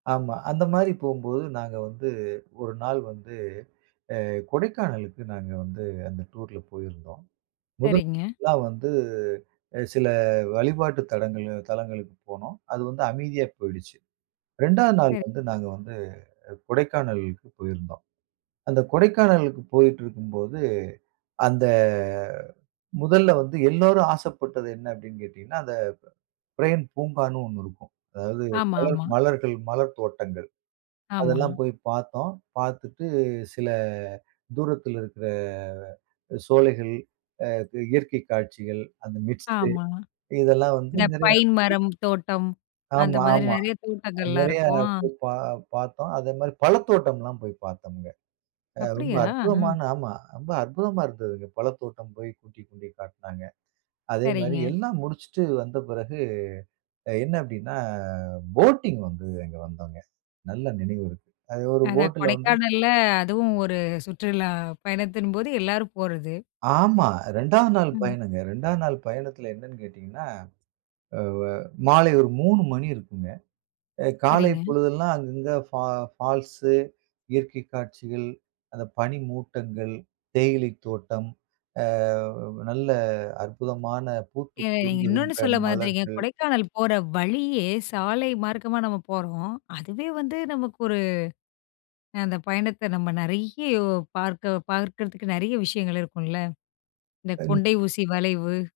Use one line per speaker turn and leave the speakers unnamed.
ஆமா, அந்த மாரி போம்போது நாங்க வந்து ஒரு நாள் வந்து, அ கொடைக்கானலுக்கு நாங்க வந்து அந்த டூர்ல போயிருந்தோம். முதல்
சரிங்க.
நாள்லாம் வந்து சில வழிபாட்டு தலங்கள் தலங்களுக்கு போனோம். அது வந்து அமைதியா போயிடுச்சு. 2ஆவது நாள்
சரி.
வந்து நாங்க வந்து கொடைக்கானலுக்கு போயிருந்தோம். அந்த கொடைக்கானலுக்கு போயிட்டு இருக்கும்போது அந்த முதல்ல வந்து எல்லோரும் ஆசைப்பட்டது என்ன அப்டின்னு கேட்டீங்கன்னா அந்த பிரெயின் பூங்கான்னு ஒண்ணு இருக்கும். அதாது
ஆமா, ஆமா.
மலங்க மலர் தோட்டங்கள்
ஆமா.
அதெல்லாம் போய் பார்த்தோம். பார்த்துட்டு சில தூரததுல இருக்கிற சோலைகள், இயற்கை காட்சிகள், அந்த மிஸ்ட்
ஆமாங்.
இதெல்லாம் வந்து
இந்த
நிறைய
பைன் மரம், தோட்டம் அந்த
ஆமா,
மாரி
ஆமா.
நெறைய தோட்டங்கள்லாம்
நெறையா
இருக்கும். அ.
பா பார்த்தோம். அதே மாரி பழத்தோட்டம்லாம் போய் பார்த்தோம்ங்க. ரொம்ப
அப்டியா? அ.
அற்புதமான ஆமா. ரொம்ப அற்புதமா இருந்துதுங்க. பழத்தோட்டம் போய் கூட்டிக் கொண்டுபோய் காட்னாங்க. அதே மாரி
சரிங்க.
எல்லாம் முடிச்சுட்டு வந்த பிறகு அ என்ன அப்டின்னா, போட்டிங் வந்தது அங்க வந்தோங்க. நல்ல நினைவு இருக்கு. அது ஒரு
அதான்
போட்டில வந்து
கொடைக்கானல்ல அதுவும் ஒரு சுற்றுலா பயணத்தின்போது, எல்லாரும் போறது.
ஆமா, 2ஆவது நாள்
ம்.
பயணங்க. 2ஆவது நாள் பயணத்தில என்னன்னு கேட்டீங்கன்னா வ்வ மாலை ஒரு 3 மணி இருக்குங்க அ. காலை
சரிங்க.
பொழுதெல்லாம் அங்க அங்க ஃபா ஃபால்ஸ். இயற்கை காட்சிகள், அந்த பனி மூட்டங்கள், தேயிலை தோட்டம். அ நல்ல அற்புதமான பூத்து
ஏ. நீங்க இன்னொன்னு
குலுங்குகின்ற
சொல்ல மறந்துட்டீங்க.
மலர்கள்.
கொடைக்கானல் போற வழியே சால மார்க்கமா நம்ம போறோம். அதுவே வந்து நமக்கு ஒரு அ அந்த பயணத்தை நம்ம நறைய பார்க்க பார்க்கிறதுக்கு, நறைய விஷயங்கள் இருக்குல்ல. இந்த
அ
கொண்டை ஊசி
[unintelligible]
வளைவு!